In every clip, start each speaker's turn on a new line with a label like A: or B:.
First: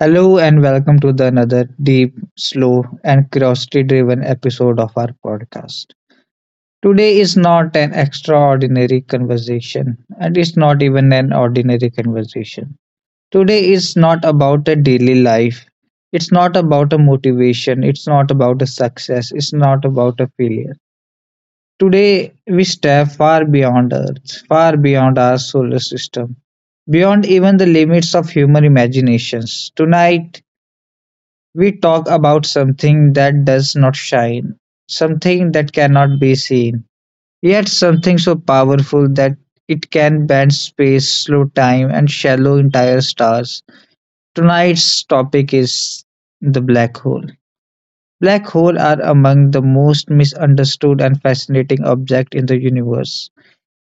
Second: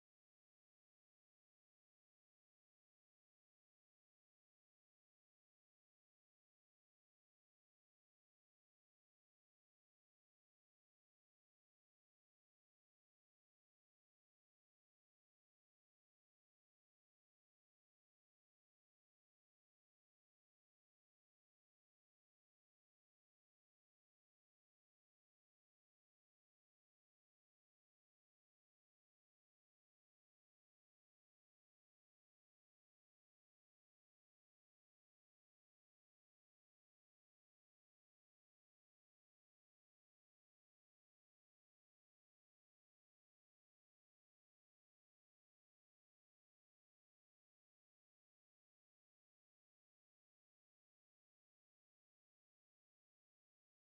A: Hello and welcome to the another deep, slow, and curiosity-driven episode of our podcast. Today is not an extraordinary conversation, and it's not even an ordinary conversation. Today is not about a daily life. It's not about a motivation. It's not about a success. It's not about a failure. Today we step far beyond Earth, far beyond our solar system, beyond even the limits of human imaginations. Tonight we talk about something that does not shine, something that cannot be seen, yet something so powerful that it can bend space, slow time, and shallow entire stars. Tonight's topic is the black hole. Black holes are among the most misunderstood and fascinating objects in the universe.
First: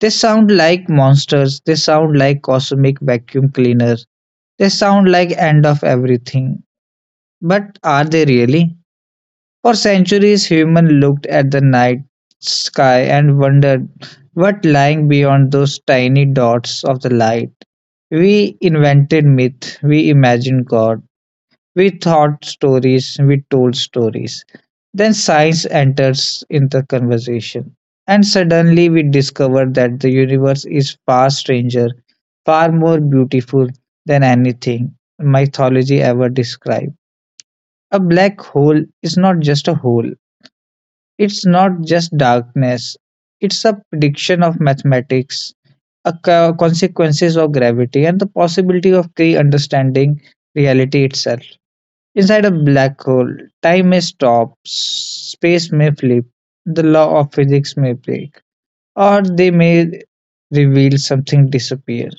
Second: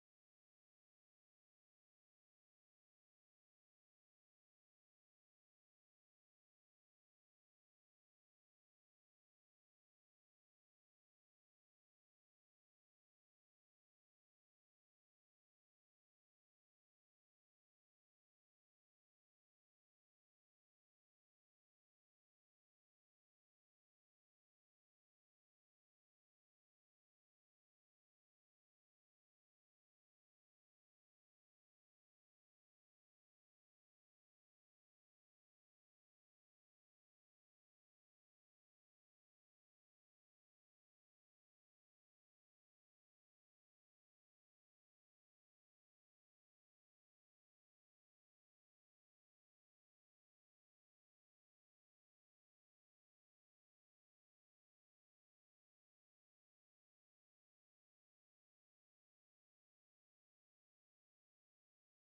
A: They sound like monsters, they sound like cosmic vacuum cleaners, they sound like end of everything. But are they really? For centuries, humans looked at the night sky and wondered what lying beyond those tiny dots of the light. We invented myth, we imagined God, we thought stories, we told stories. Then science enters in the conversation. And suddenly we discover that the universe is far stranger, far more beautiful than anything mythology ever described. A black hole is not just a hole, it's not just darkness, it's a prediction of mathematics, a consequences of gravity, and the possibility of pre understanding reality itself. Inside a black hole, time may stop, space may flip, the law of physics may break, or they may reveal something disappear.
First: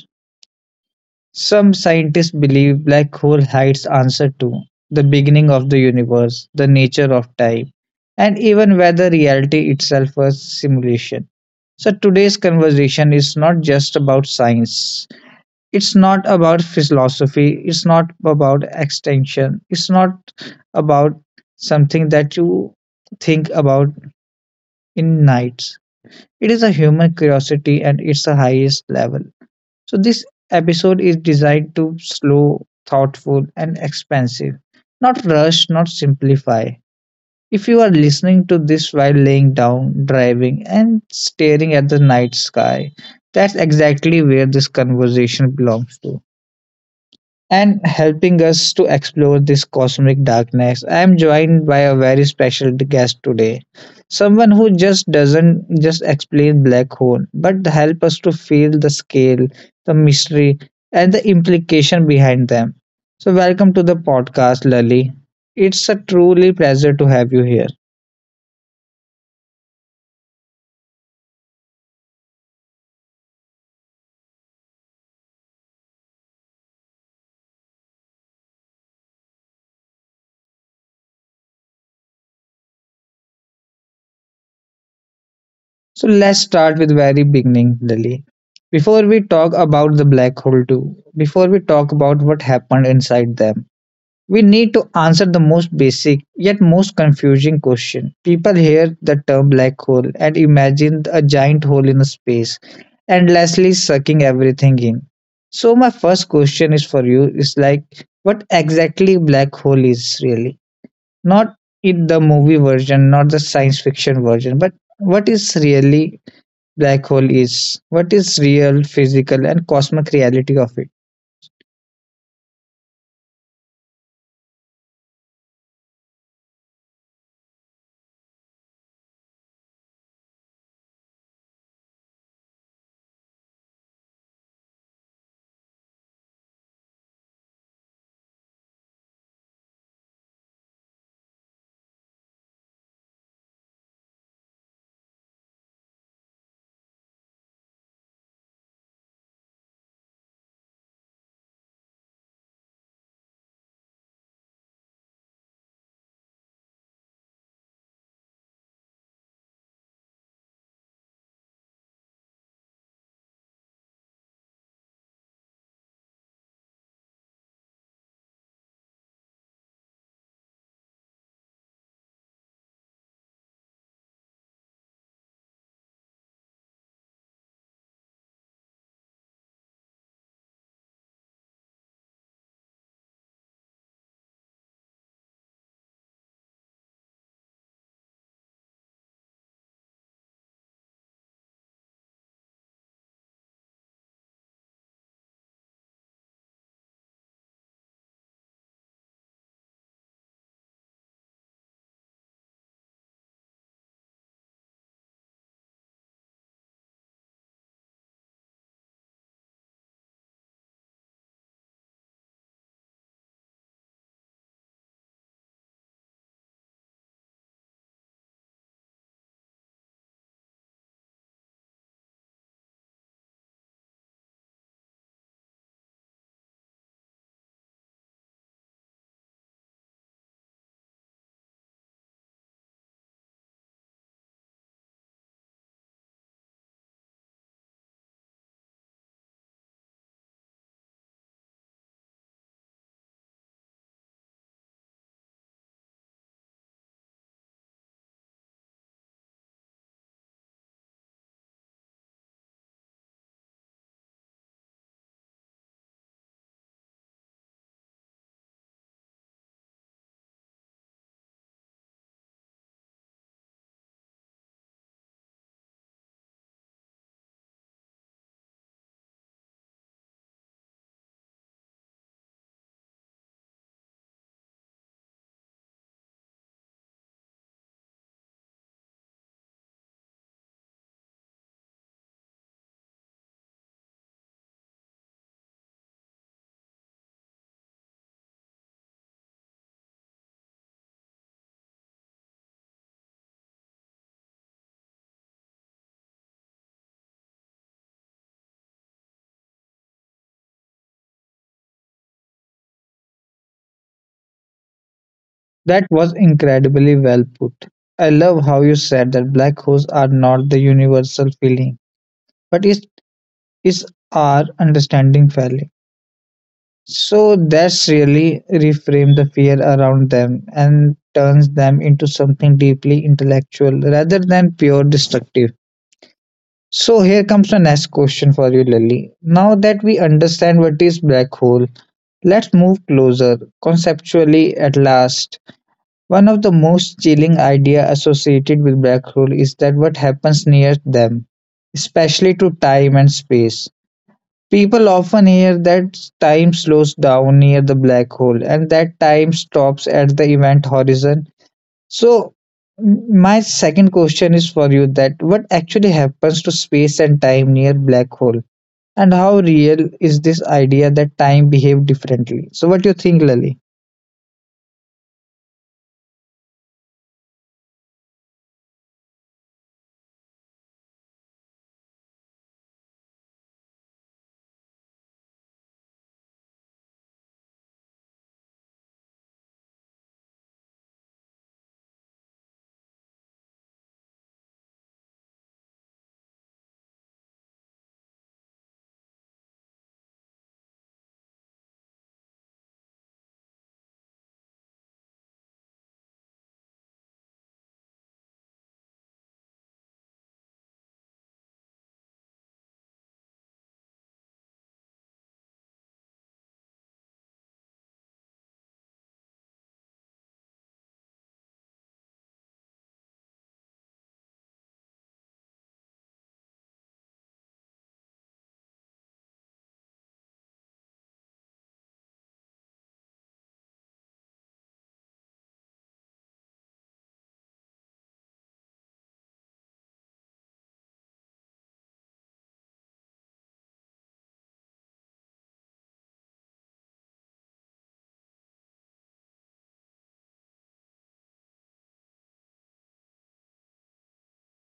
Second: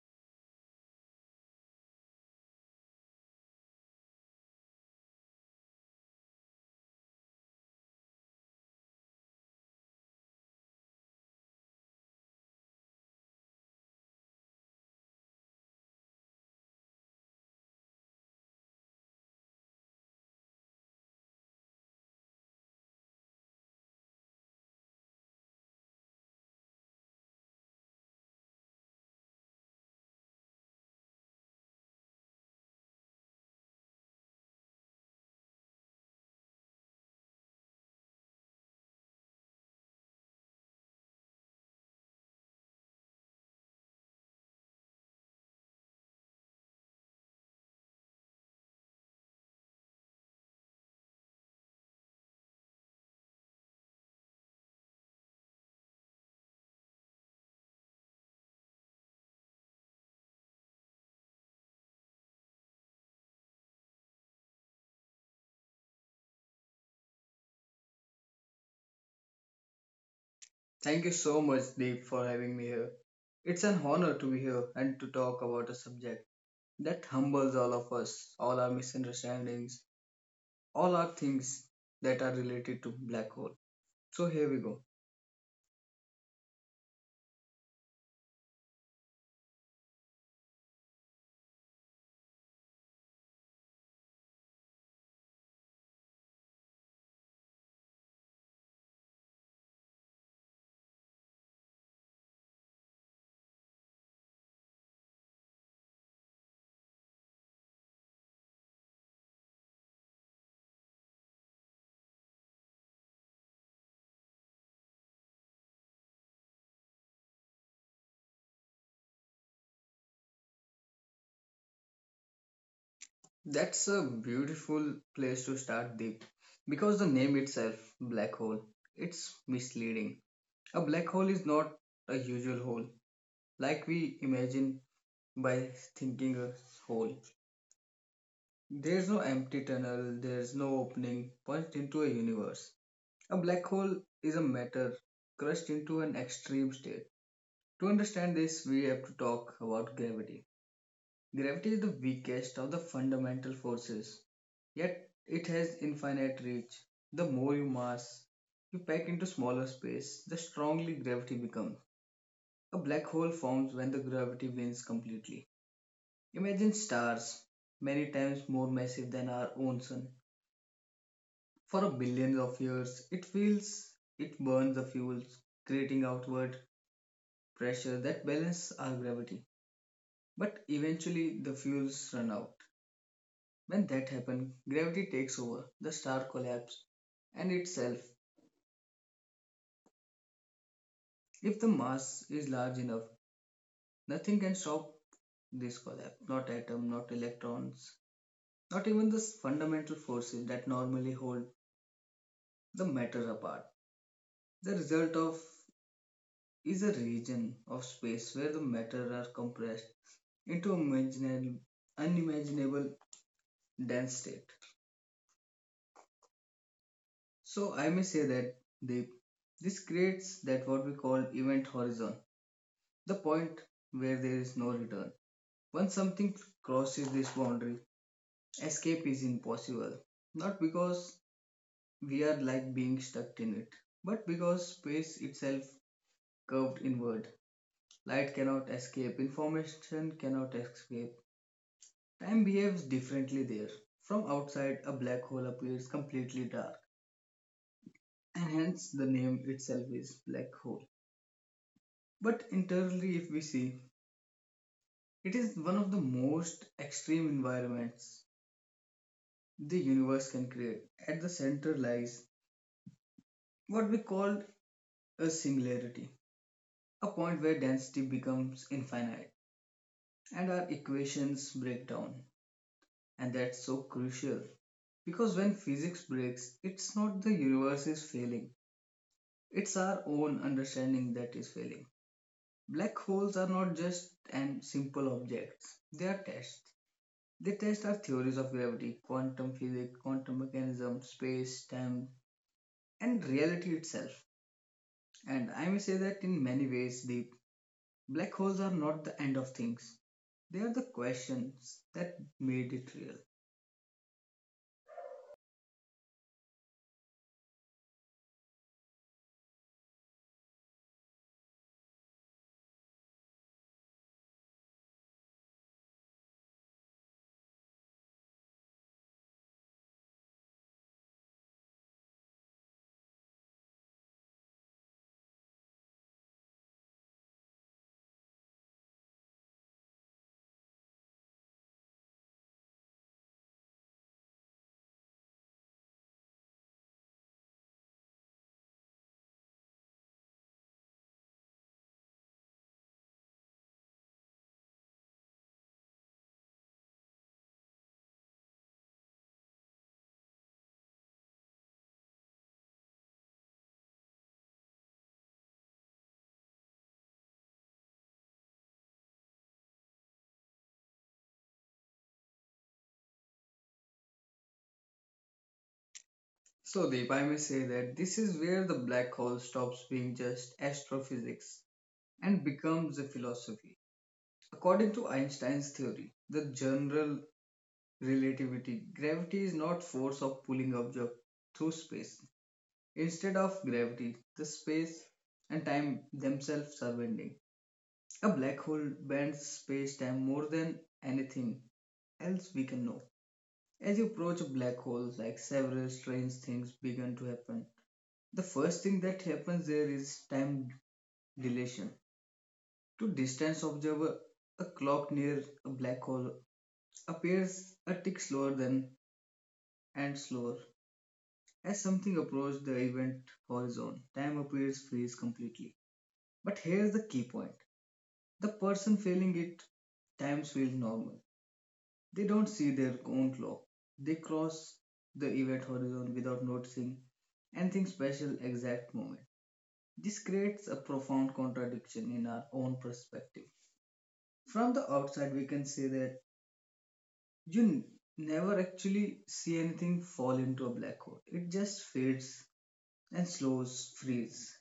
A: Some scientists believe black hole hides answer to the beginning of the universe, the nature of time, and even whether reality itself was simulation. So today's conversation is not just about science. It's not about philosophy. It's not about extension. It's not about something that you think about in nights. It is a human curiosity and it's the highest level. So, this episode is designed to slow, thoughtful, and expansive, not rush, not simplify. If you are listening to this while laying down, driving, and staring at the night sky, that's exactly where this conversation belongs to and helping us to explore this cosmic darkness. I am joined by a very special guest today, someone who just doesn't just explain black hole, but help us to feel the scale, the mystery, and the implication behind them. So, welcome to the podcast, Lali. It's a truly pleasure to have you here.
B: Thank you so much, Deep, for having me here. It's an honor to be here and to talk about a subject that humbles all of us, all our misunderstandings, all our things that are related to black hole. So here we go.
A: So, let's start with very beginning, Lali. Before we talk about the black hole too, before we talk about what happened inside them, we need to answer the most basic yet most confusing question. People hear the term black hole and imagine a giant hole in space, endlessly sucking everything in. So my first question is for you is like what exactly black hole is really? Not in the movie version, not the science fiction version, but what is really black hole is? What is real physical and cosmic reality of it?
B: That's a beautiful place to start, Deep, because the name itself, black hole, it's misleading. A black hole is not a usual hole like we imagine by thinking a hole. There's no empty tunnel, there's no opening, punched into a universe. A black hole is a matter crushed into an extreme state. To understand this, we have to talk about gravity. Gravity is the weakest of the fundamental forces, yet it has infinite reach. The more you mass you pack into smaller space, the strongly gravity becomes. A black hole forms when the gravity wins completely. Imagine stars, many times more massive than our own sun. For billions of years, it feels it burns the fuels, creating outward pressure that balance our gravity. But eventually, the fuels run out. When that happens, gravity takes over, the star collapses, and itself. If the mass is large enough, nothing can stop this collapse. Not atom, not electrons, not even the fundamental forces that normally hold the matter apart. The result of is a region of space where the matter are compressed into imaginable, unimaginable dense state. So I may say that they, this creates that what we call event horizon, the point where there is no return. Once something crosses this boundary, escape is impossible. Not because we are like being stuck in it, but because space itself curved inward. Light cannot escape, information cannot escape. Time behaves differently there. From outside, a black hole appears completely dark, and hence the name itself is black hole. But internally, if we see, it is one of the most extreme environments the universe can create. At the center lies what we call a singularity, a point where density becomes infinite and our equations break down. And that's so crucial because when physics breaks, it's not the universe is failing, it's our own understanding that is failing. Black holes are not just and simple objects. They are tests. They test our theories of gravity, quantum physics, quantum mechanism, space, time, and reality itself. And I may say that in many ways, Deep, black holes are not the end of things. They are the questions that made it real.
A: That was incredibly well put. I love how you said that black holes are not the universal feeling, but it's our understanding failing. So that's really reframed the fear around them and turns them into something deeply intellectual rather than pure destructive. So here comes the next question for you, Lily. Now that we understand what is black hole, let's move closer conceptually at last. One of the most chilling idea associated with black hole is that what happens near them, especially to time and space. People often hear that time slows down near the black hole and that time stops at the event horizon. So my second question is for you that what actually happens to space and time near black hole, and how real is this idea that time behave differently? So what do you think, Lali?
B: So, Deep, I may say that this is where the black hole stops being just astrophysics and becomes a philosophy. According to Einstein's theory, the general relativity. Gravity is not force of pulling object through space. Instead of gravity, the space and time themselves are bending. A black hole bends space-time more than anything else we can know. As you approach a black hole, like several strange things begin to happen. The first thing that happens there is time dilation. To distance observer, a clock near a black hole appears a tick slower than and slower. As something approaches the event horizon, time appears freeze completely. But here's the key point, the person feeling it, times feel normal. They don't see their own clock. They cross the event horizon without noticing anything special exact moment. This creates a profound contradiction in our own perspective. From the outside, we can say that you n- never actually see anything fall into a black hole. It just fades and slows freeze.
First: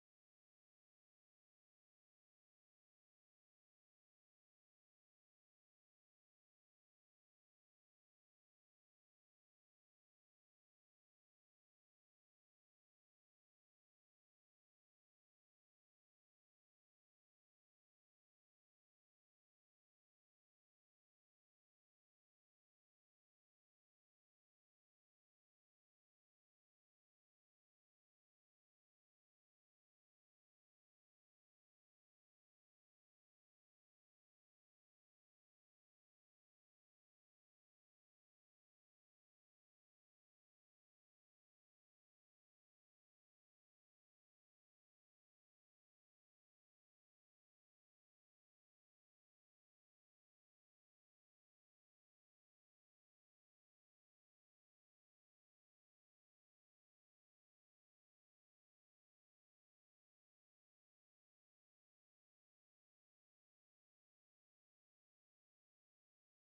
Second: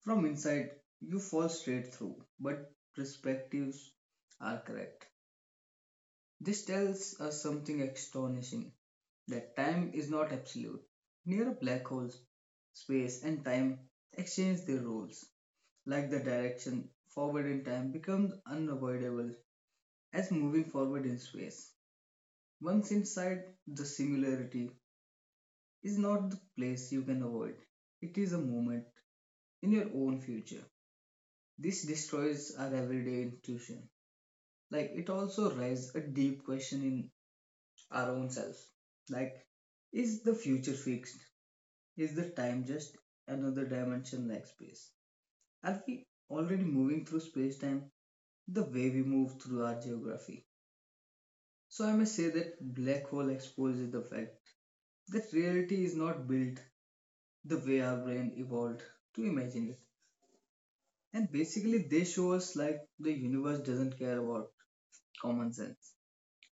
B: From inside, you fall straight through, but perspectives are correct. This tells us something astonishing that time is not absolute. Near a black hole, space and time exchange their roles, like the direction forward in time becomes unavoidable as moving forward in space. Once inside, the singularity is not the place you can avoid, it is a moment in your own future. This destroys our everyday intuition. Like it also raises a deep question in our own selves, like, is the future fixed, is the time just another dimension like space, are we already moving through space-time the way we move through our geography? So I may say that black hole exposes the fact that reality is not built the way our brain evolved to imagine it, and basically they show us like the universe doesn't care about common sense,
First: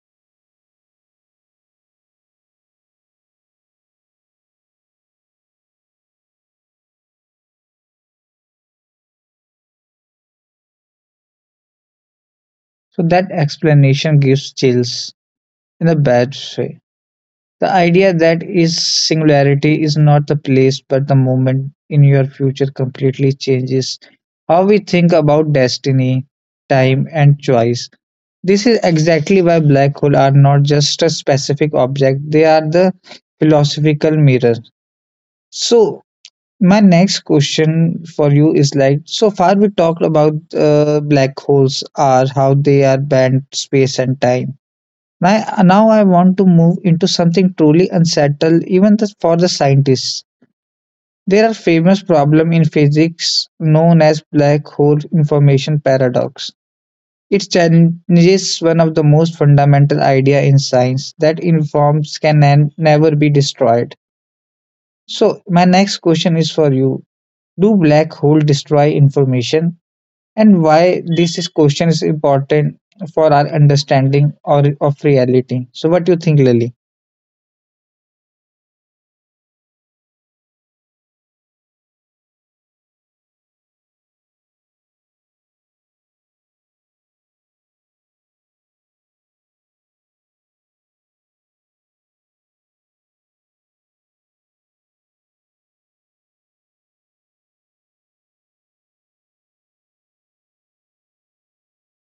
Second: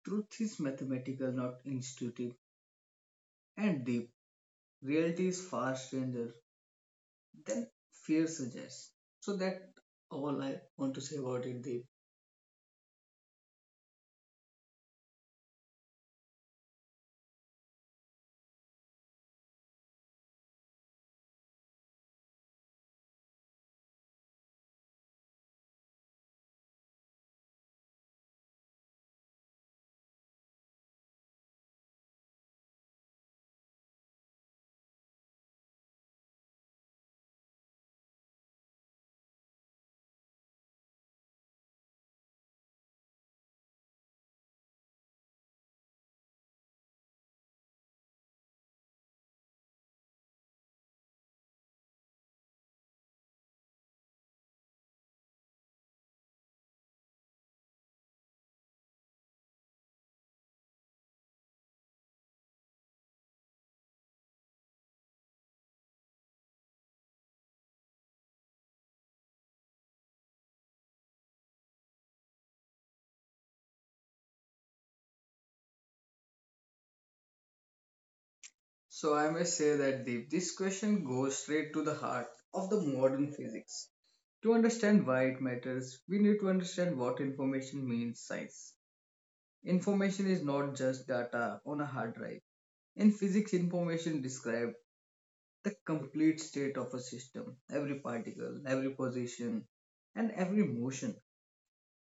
B: truth is mathematical not intuitive, and Deep, reality is far stranger than fear suggests. So that all I want to say about it, Deep.
A: So that explanation gives chills in a bad way. The idea that is singularity is not the place but the moment in your future completely changes how we think about destiny, time, and choice. This is exactly why black holes are not just a specific object, they are the philosophical mirror. So, my next question for you is like so far we talked about black holes are how they are bent space and time. Now I want to move into something truly unsettled even for the scientists. There are famous problem in physics known as black hole information paradox. It challenges one of the most fundamental idea in science that informs can never be destroyed. So my next question is for you. Do black hole destroy information and why this is question is important for our understanding or of reality? So what do you think, Lily?
B: So I may say that Deep, this question goes straight to the heart of the modern physics. To understand why it matters, we need to understand what information means science. Information is not just data on a hard drive. In physics, information describes the complete state of a system, every particle, every position, and every motion.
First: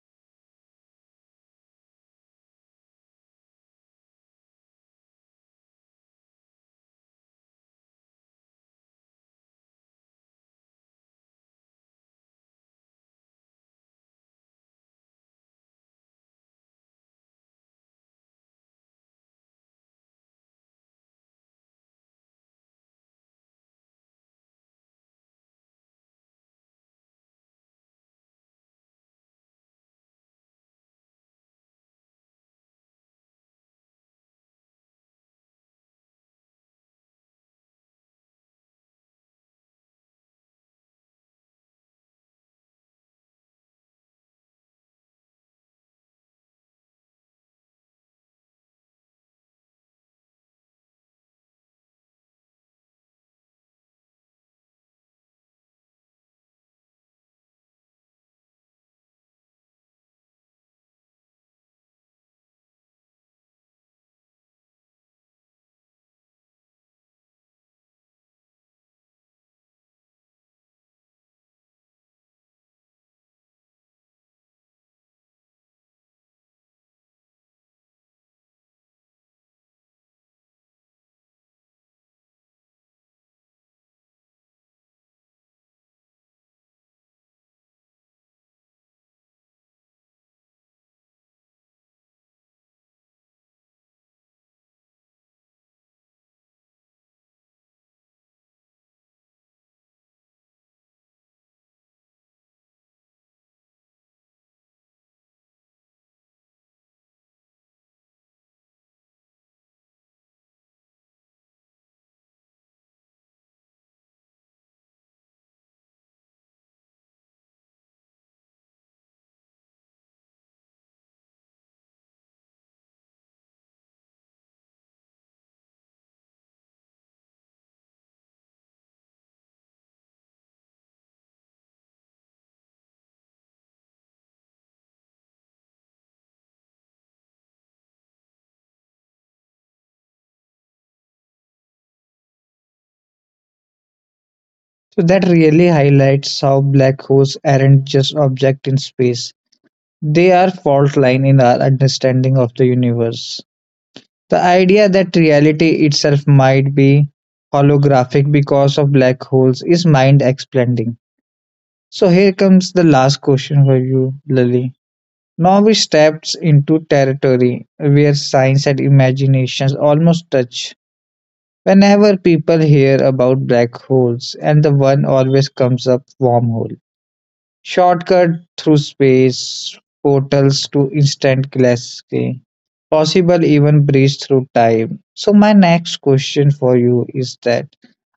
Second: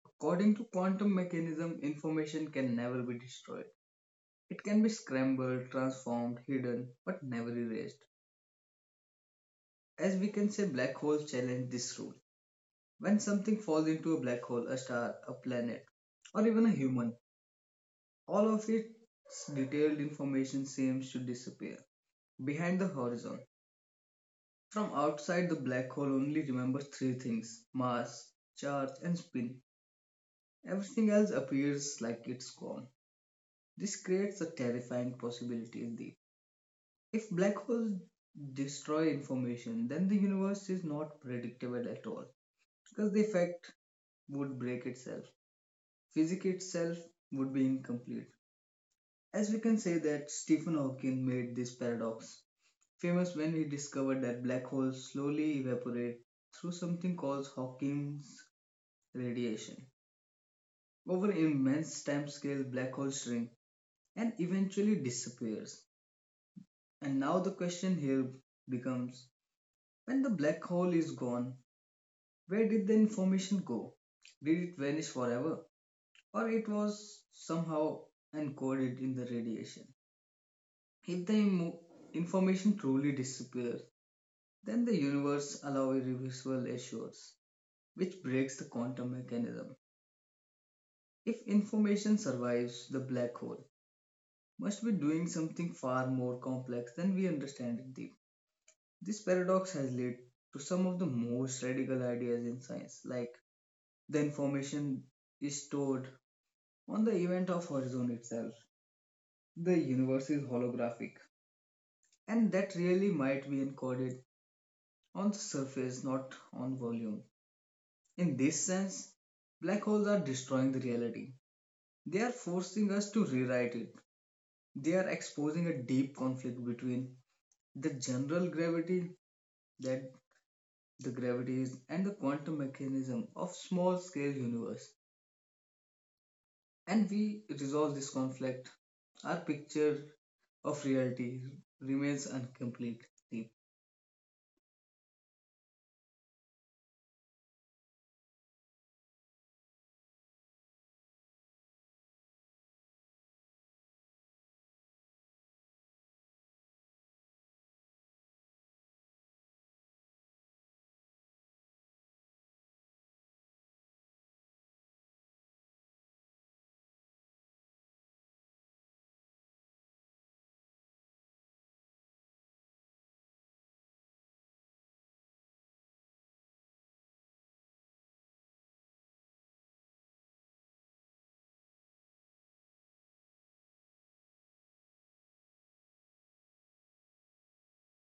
B: According to quantum mechanism, information can never be destroyed. It can be scrambled, transformed, hidden, but never erased. As we can say, black holes challenge this rule. When something falls into a black hole, a star, a planet, or even a human, all of its detailed information seems to disappear behind the horizon. From outside, the black hole only remembers three things: mass, charge, and spin. Everything else appears like it's gone. This creates a terrifying possibility in the. If black holes destroy information, then the universe is not predictable at all because the effect would break itself. Physics itself would be incomplete. As we can say that Stephen Hawking made this paradox famous when he discovered that black holes slowly evaporate through something called Hawking's radiation. Over immense time scale, black holes shrink and eventually disappears. And now the question here becomes, when the black hole is gone, where did the information go? Did it vanish forever? Or it was somehow encoded in the radiation? If the immo- information truly disappears, then the universe allows irreversible erasures, which breaks the quantum mechanism. If information survives, the black hole must be doing something far more complex than we understand it deep. This paradox has led to some of the most radical ideas in science, like the information is stored on the event of Horizon itself, the universe is holographic, and that really might be encoded on the surface, not on volume. In this sense, black holes are destroying the reality. They are forcing us to rewrite it. They are exposing a deep conflict between the general gravity that the gravity is and the quantum mechanism of small scale universe. And we resolve this conflict. Our picture of reality remains incomplete.
A: So that really highlights how black holes aren't just objects in space. They are fault line in our understanding of the universe. The idea that reality itself might be holographic because of black holes is mind expanding. So here comes the last question for you, Lily. Now we steps into territory where science and imaginations almost touch. Whenever people hear about black holes, and the one always comes up wormhole. Shortcut through space portals to instant classic. Possible even breach through time. So my next question for you is that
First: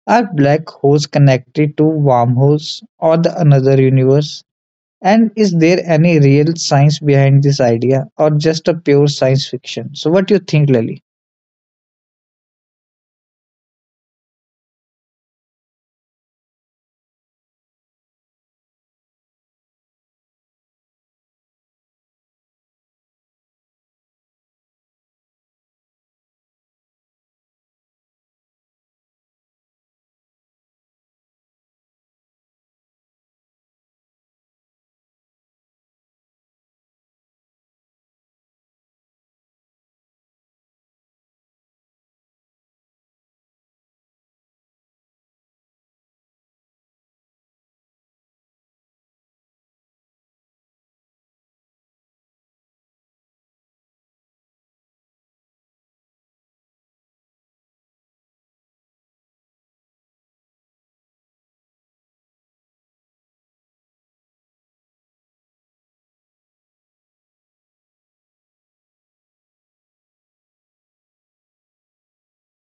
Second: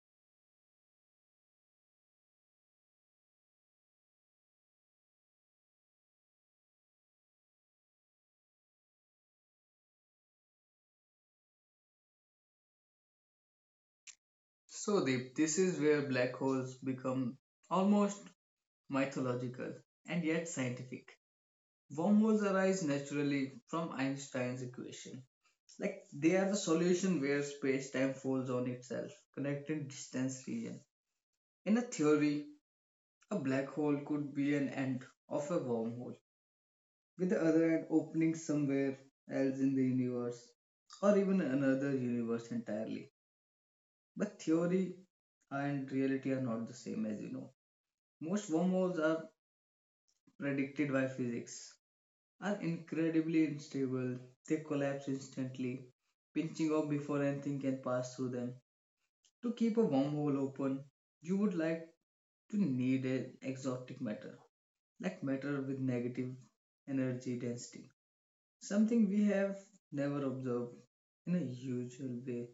A: are black holes connected to wormholes or the another universe? And is there any real science behind this idea or just a pure science fiction? So what do you think, Lily?
B: So, Deep, this is where black holes become almost mythological and yet scientific. Wormholes arise naturally from Einstein's equation. Like they are the solution where space-time folds on itself, connecting distance region. In a theory, a black hole could be an end of a wormhole, with the other end opening somewhere else in the universe, or even another universe entirely. But theory and reality are not the same, as you know. Most wormholes are predicted by physics, are incredibly unstable. They collapse instantly, pinching off before anything can pass through them. To keep a wormhole open, you would like to need an exotic matter, like matter with negative energy density, something we have never observed in a usual way.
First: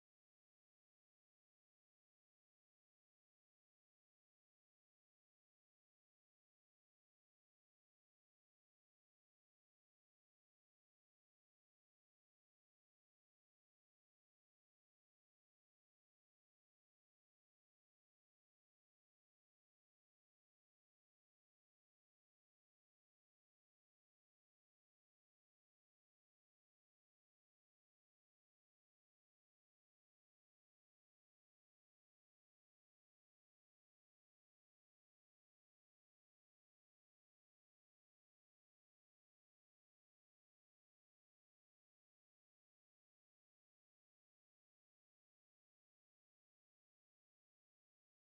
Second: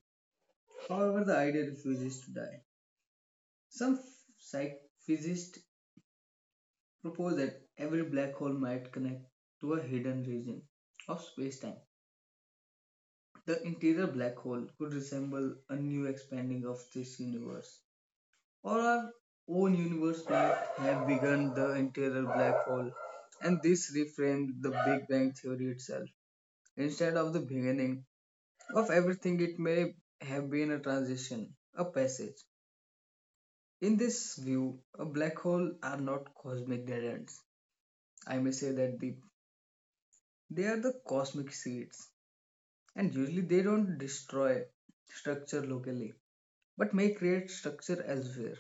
B: However, the idea refuses to die. Some psych physicists propose that every black hole might connect to a hidden region of space-time. The interior black hole could resemble a new expanding of this universe, or our own universe might have begun the interior black hole, and this reframed the Big Bang theory itself. Instead of the beginning of everything, it may have been a transition, a passage. In this view, a black hole are not cosmic dead ends. I may say that they are the cosmic seeds, and usually they don't destroy structure locally, but may create structure elsewhere.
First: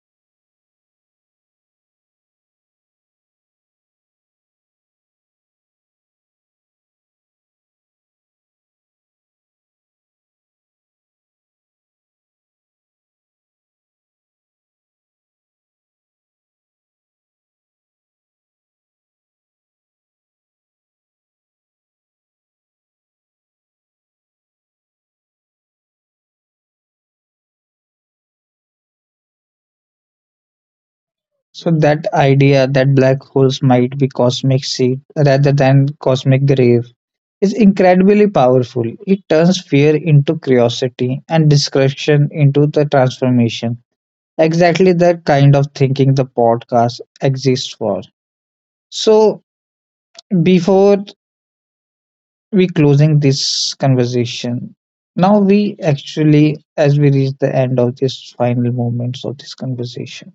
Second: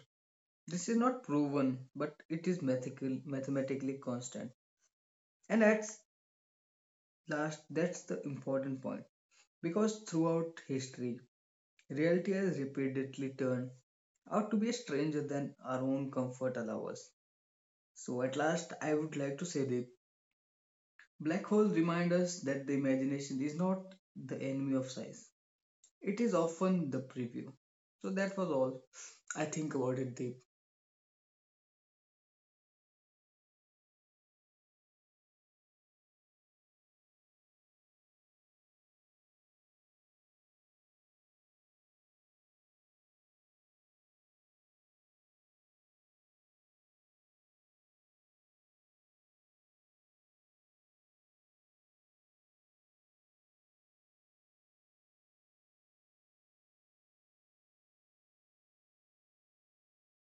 B: This is not proven, but it is mathematically constant. And at last, that's the important point, because throughout history, reality has repeatedly turned out to be stranger than our own comfort allows us. So at last, I would like to say that black holes remind us that the imagination is not the enemy of science. It is often the preview. So that was all I think about it, Deep.
A: So that idea that black holes might be cosmic seed rather than cosmic grave is incredibly powerful. It turns fear into curiosity and discretion into the transformation. Exactly the kind of thinking the podcast exists for. So before we closing this conversation, now we actually, as we reach the end of this final moments of this conversation,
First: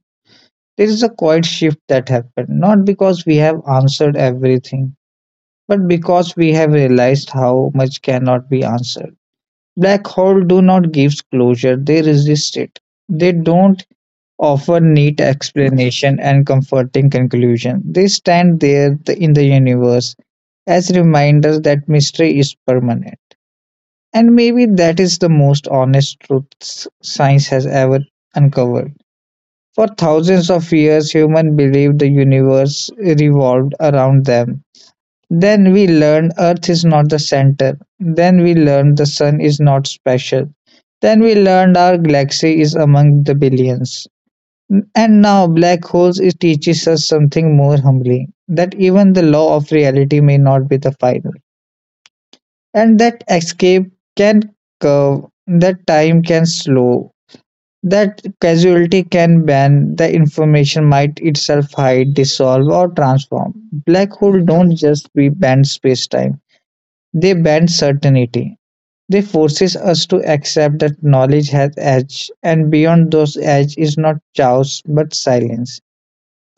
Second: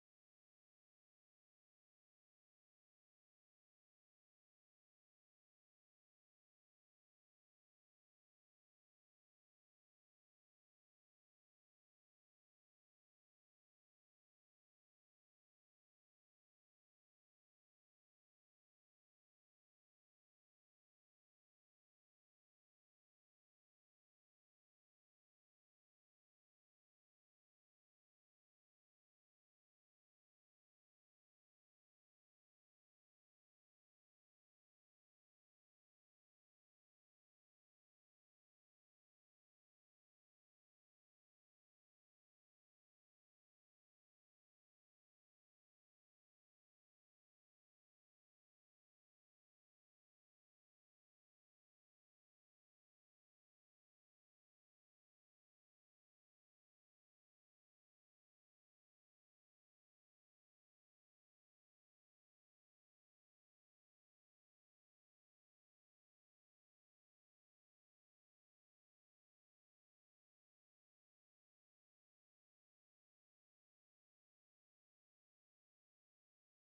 A: there is a quiet shift that happened, not because we have answered everything, but because we have realized how much cannot be answered. Black holes do not give closure, they resist it. They don't offer neat explanation and comforting conclusion. They stand there in the universe as reminders that mystery is permanent. And maybe that is the most honest truth science has ever uncovered. For thousands of years, humans believed the universe revolved around them. Then we learned Earth is not the center. Then we learned the sun is not special. Then we learned our galaxy is among the billions. And now black holes it teaches us something more humbling, that even the law of reality may not be the final. And that escape can curve, that time can slow, that casualty can bend, the information might itself hide, dissolve or transform. Black holes don't just bend space time, they ban certainty. They forces us to accept that knowledge has edge, and beyond those edge is not chaos but silence.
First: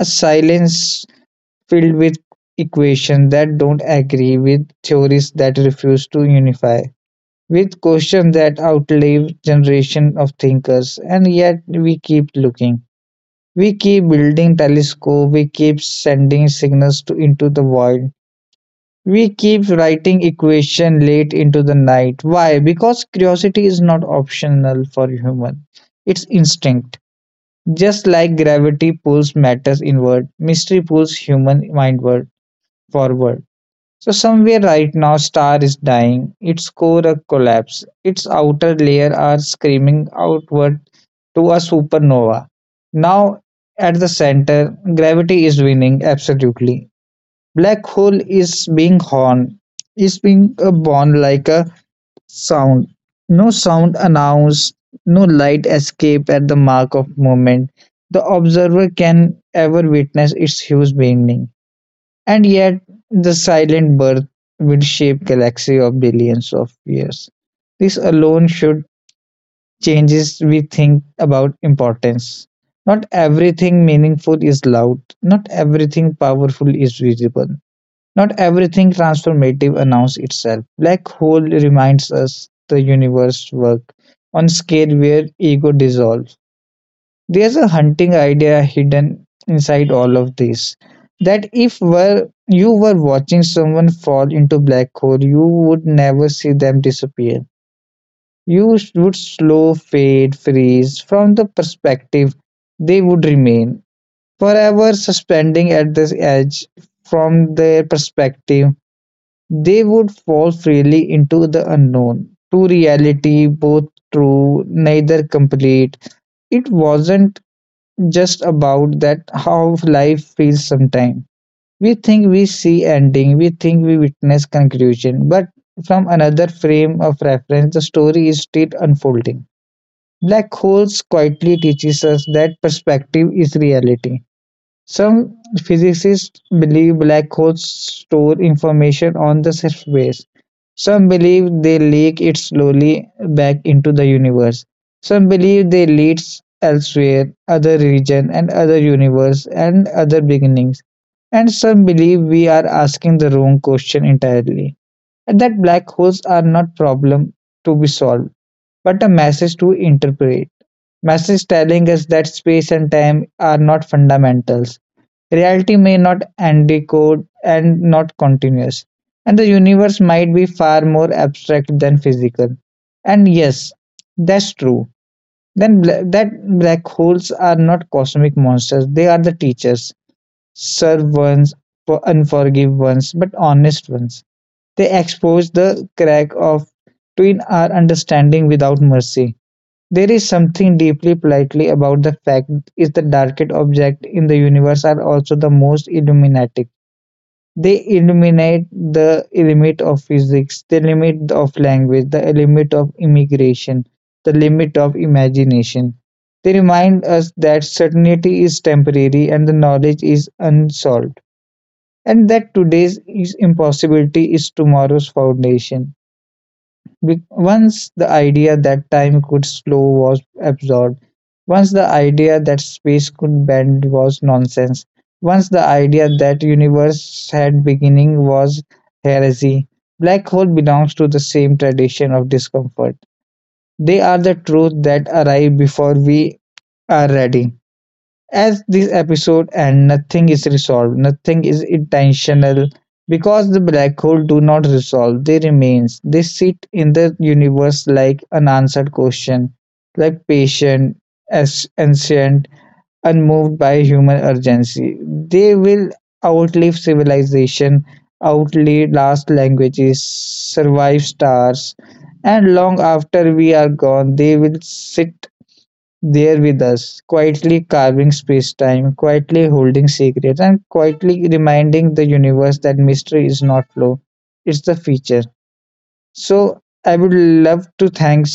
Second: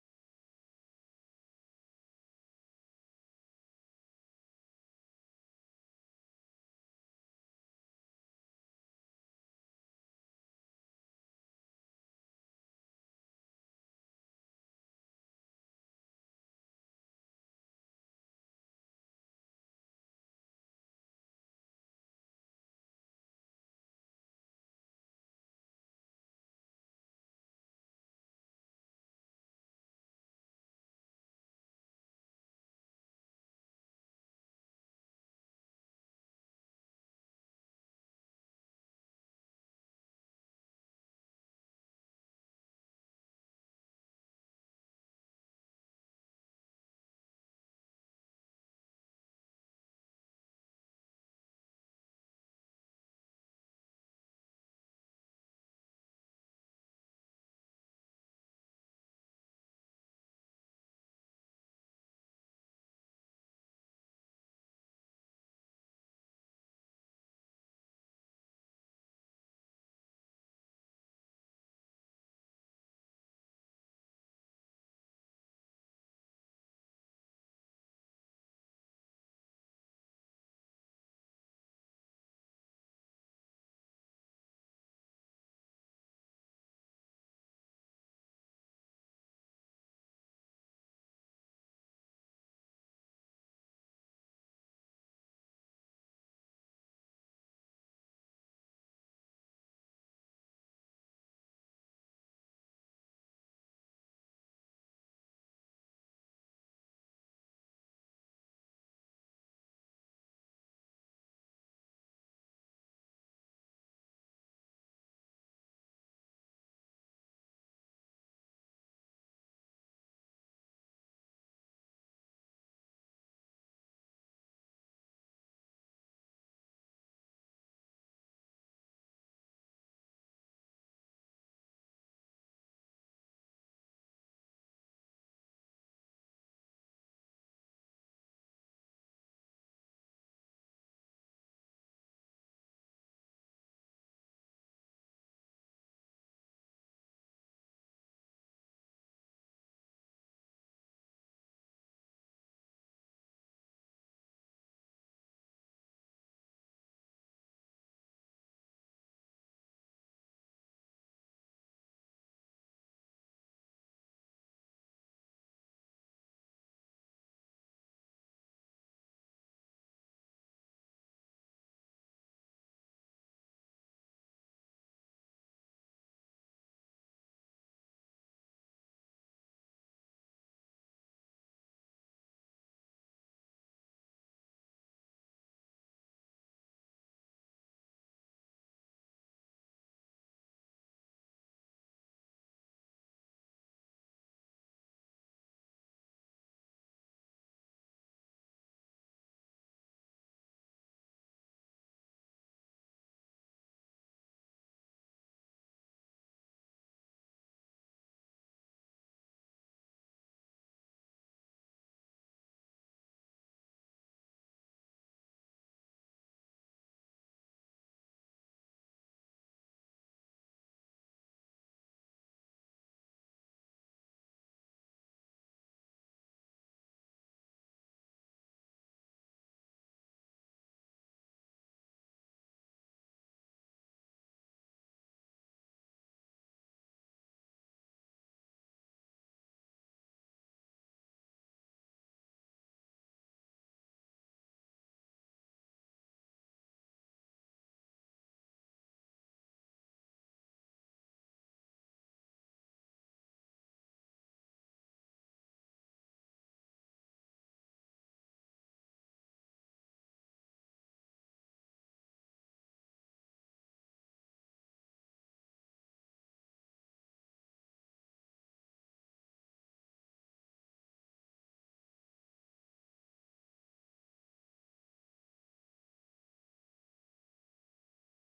A: A silence filled with equations that don't agree with theories that refuse to unify, with questions that outlive generation of thinkers, and yet we keep looking. We keep building telescope, we keep sending signals to into the void, we keep writing equation late into the night. Why? Because curiosity is not optional for human. It's instinct. Just like gravity pulls matters inward, mystery pulls human mindward forward. So somewhere right now star is dying, its core a collapse, its outer layer are screaming outward to a supernova. Now at the center, gravity is winning absolutely. Black hole is being horn, is being a born like a sound. No sound announced, no light escape at the mark of moment. The observer can ever witness its huge beginning. And yet the silent birth will shape galaxy of billions of years. This alone should changes we think about importance. Not everything meaningful is loud, not everything powerful is visible. Not everything transformative announces itself. Black hole reminds us the universe work on scale where ego dissolves. There's a hunting idea hidden inside all of this, that if were you were watching someone fall into black hole, you would never see them disappear. You would slow fade, freeze from the perspective they would remain forever suspending at this edge, from their perspective they would fall freely into the unknown, to reality both true, neither complete. It wasn't just about that how life feels sometimes. We think we see ending, we think we witness conclusion, but from another frame of reference, the story is still unfolding. Black holes quietly teaches us that perspective is reality. Some physicists believe black holes store information on the surface. Some believe they leak it slowly back into the universe. Some believe they leads elsewhere, other region and other universe and other beginnings. And some believe we are asking the wrong question entirely. And that black holes are not problem to be solved but a message to interpret. Message telling us that space and time are not fundamentals. Reality may not encode and not continuous, and the universe might be far more abstract than physical. And yes, that's true. Then bla- that black holes are not cosmic monsters; they are the teachers, serve ones, unforgive ones, but honest ones. They expose the crack of between our understanding without mercy. There is something deeply politely about the fact is the darkest objects in the universe are also the most illuminating. They illuminate the limit of physics, the limit of language, the limit of immigration, the limit of imagination. They remind us that certainty is temporary and the knowledge is unsolved, and that today's impossibility is tomorrow's foundation. Once the idea that time could slow was absorbed, once the idea that space could bend was nonsense, once the idea that universe had beginning was heresy, black hole belongs to the same tradition of discomfort. They are the truth that arrive before we are ready. As this episode and nothing is resolved, nothing is intentional, because the black hole do not resolve, they remains, they sit in the universe like unanswered question, like patient, as ancient, unmoved by human urgency. They will outlive civilization, outlive last languages, survive stars, and long after we are gone they will sit there with us, quietly carving space time, quietly holding secrets, and quietly reminding the universe that mystery is not flow, it's the feature. So, I would love to thank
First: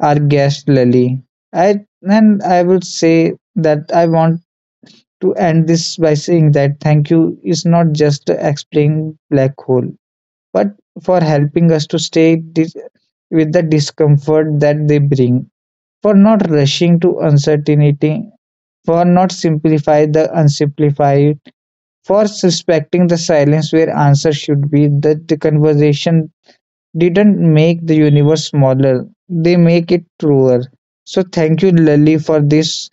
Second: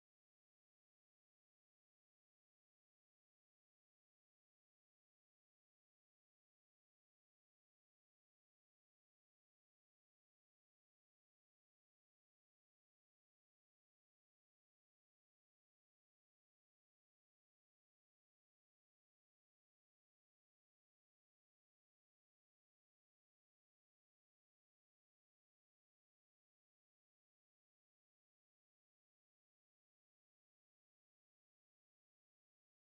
A: our guest Lali. I, and I would say that I want to end this by saying that thank you is not just explaining black hole, but for helping us to stay with the discomfort that they bring, for not rushing to uncertainty, for not simplify the unsimplified, for suspecting the silence where answer should be, that the conversation didn't make the universe smaller, they make it truer. So thank you, Lily, for this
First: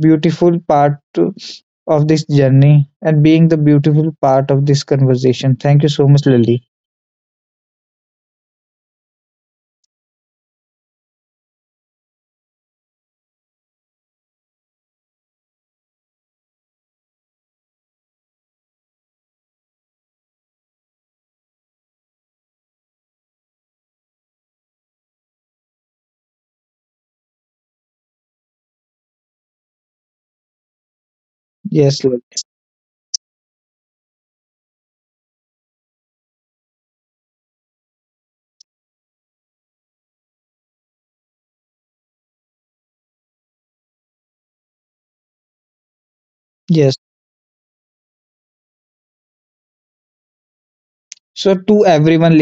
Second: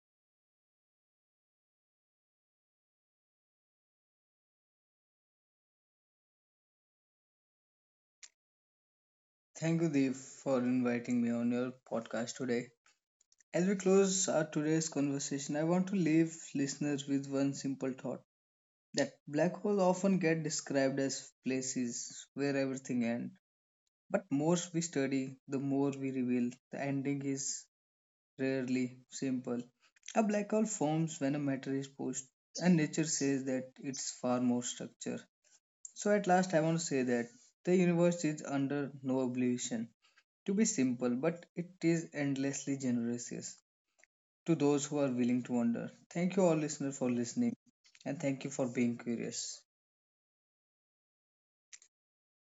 A: beautiful part of this journey and being the beautiful part of this conversation. Thank you so much, Lily.
B: Thank you, Deep, for inviting me on your podcast today. As we close our today's conversation, I want to leave listeners with one simple thought that black holes often get described as places where everything ends. But more we study, the more we reveal the ending is rarely simple. A black hole forms when a matter is
A: Yes, Lily.
B: pushed, and nature says that it's far more structure. So at last, I want to say that the universe is under no obligation to be simple, but it is endlessly generous, yes, to those who are willing to wonder. Thank you, all
A: Yes.
B: listeners, for listening, and thank you for being curious.
A: So to everyone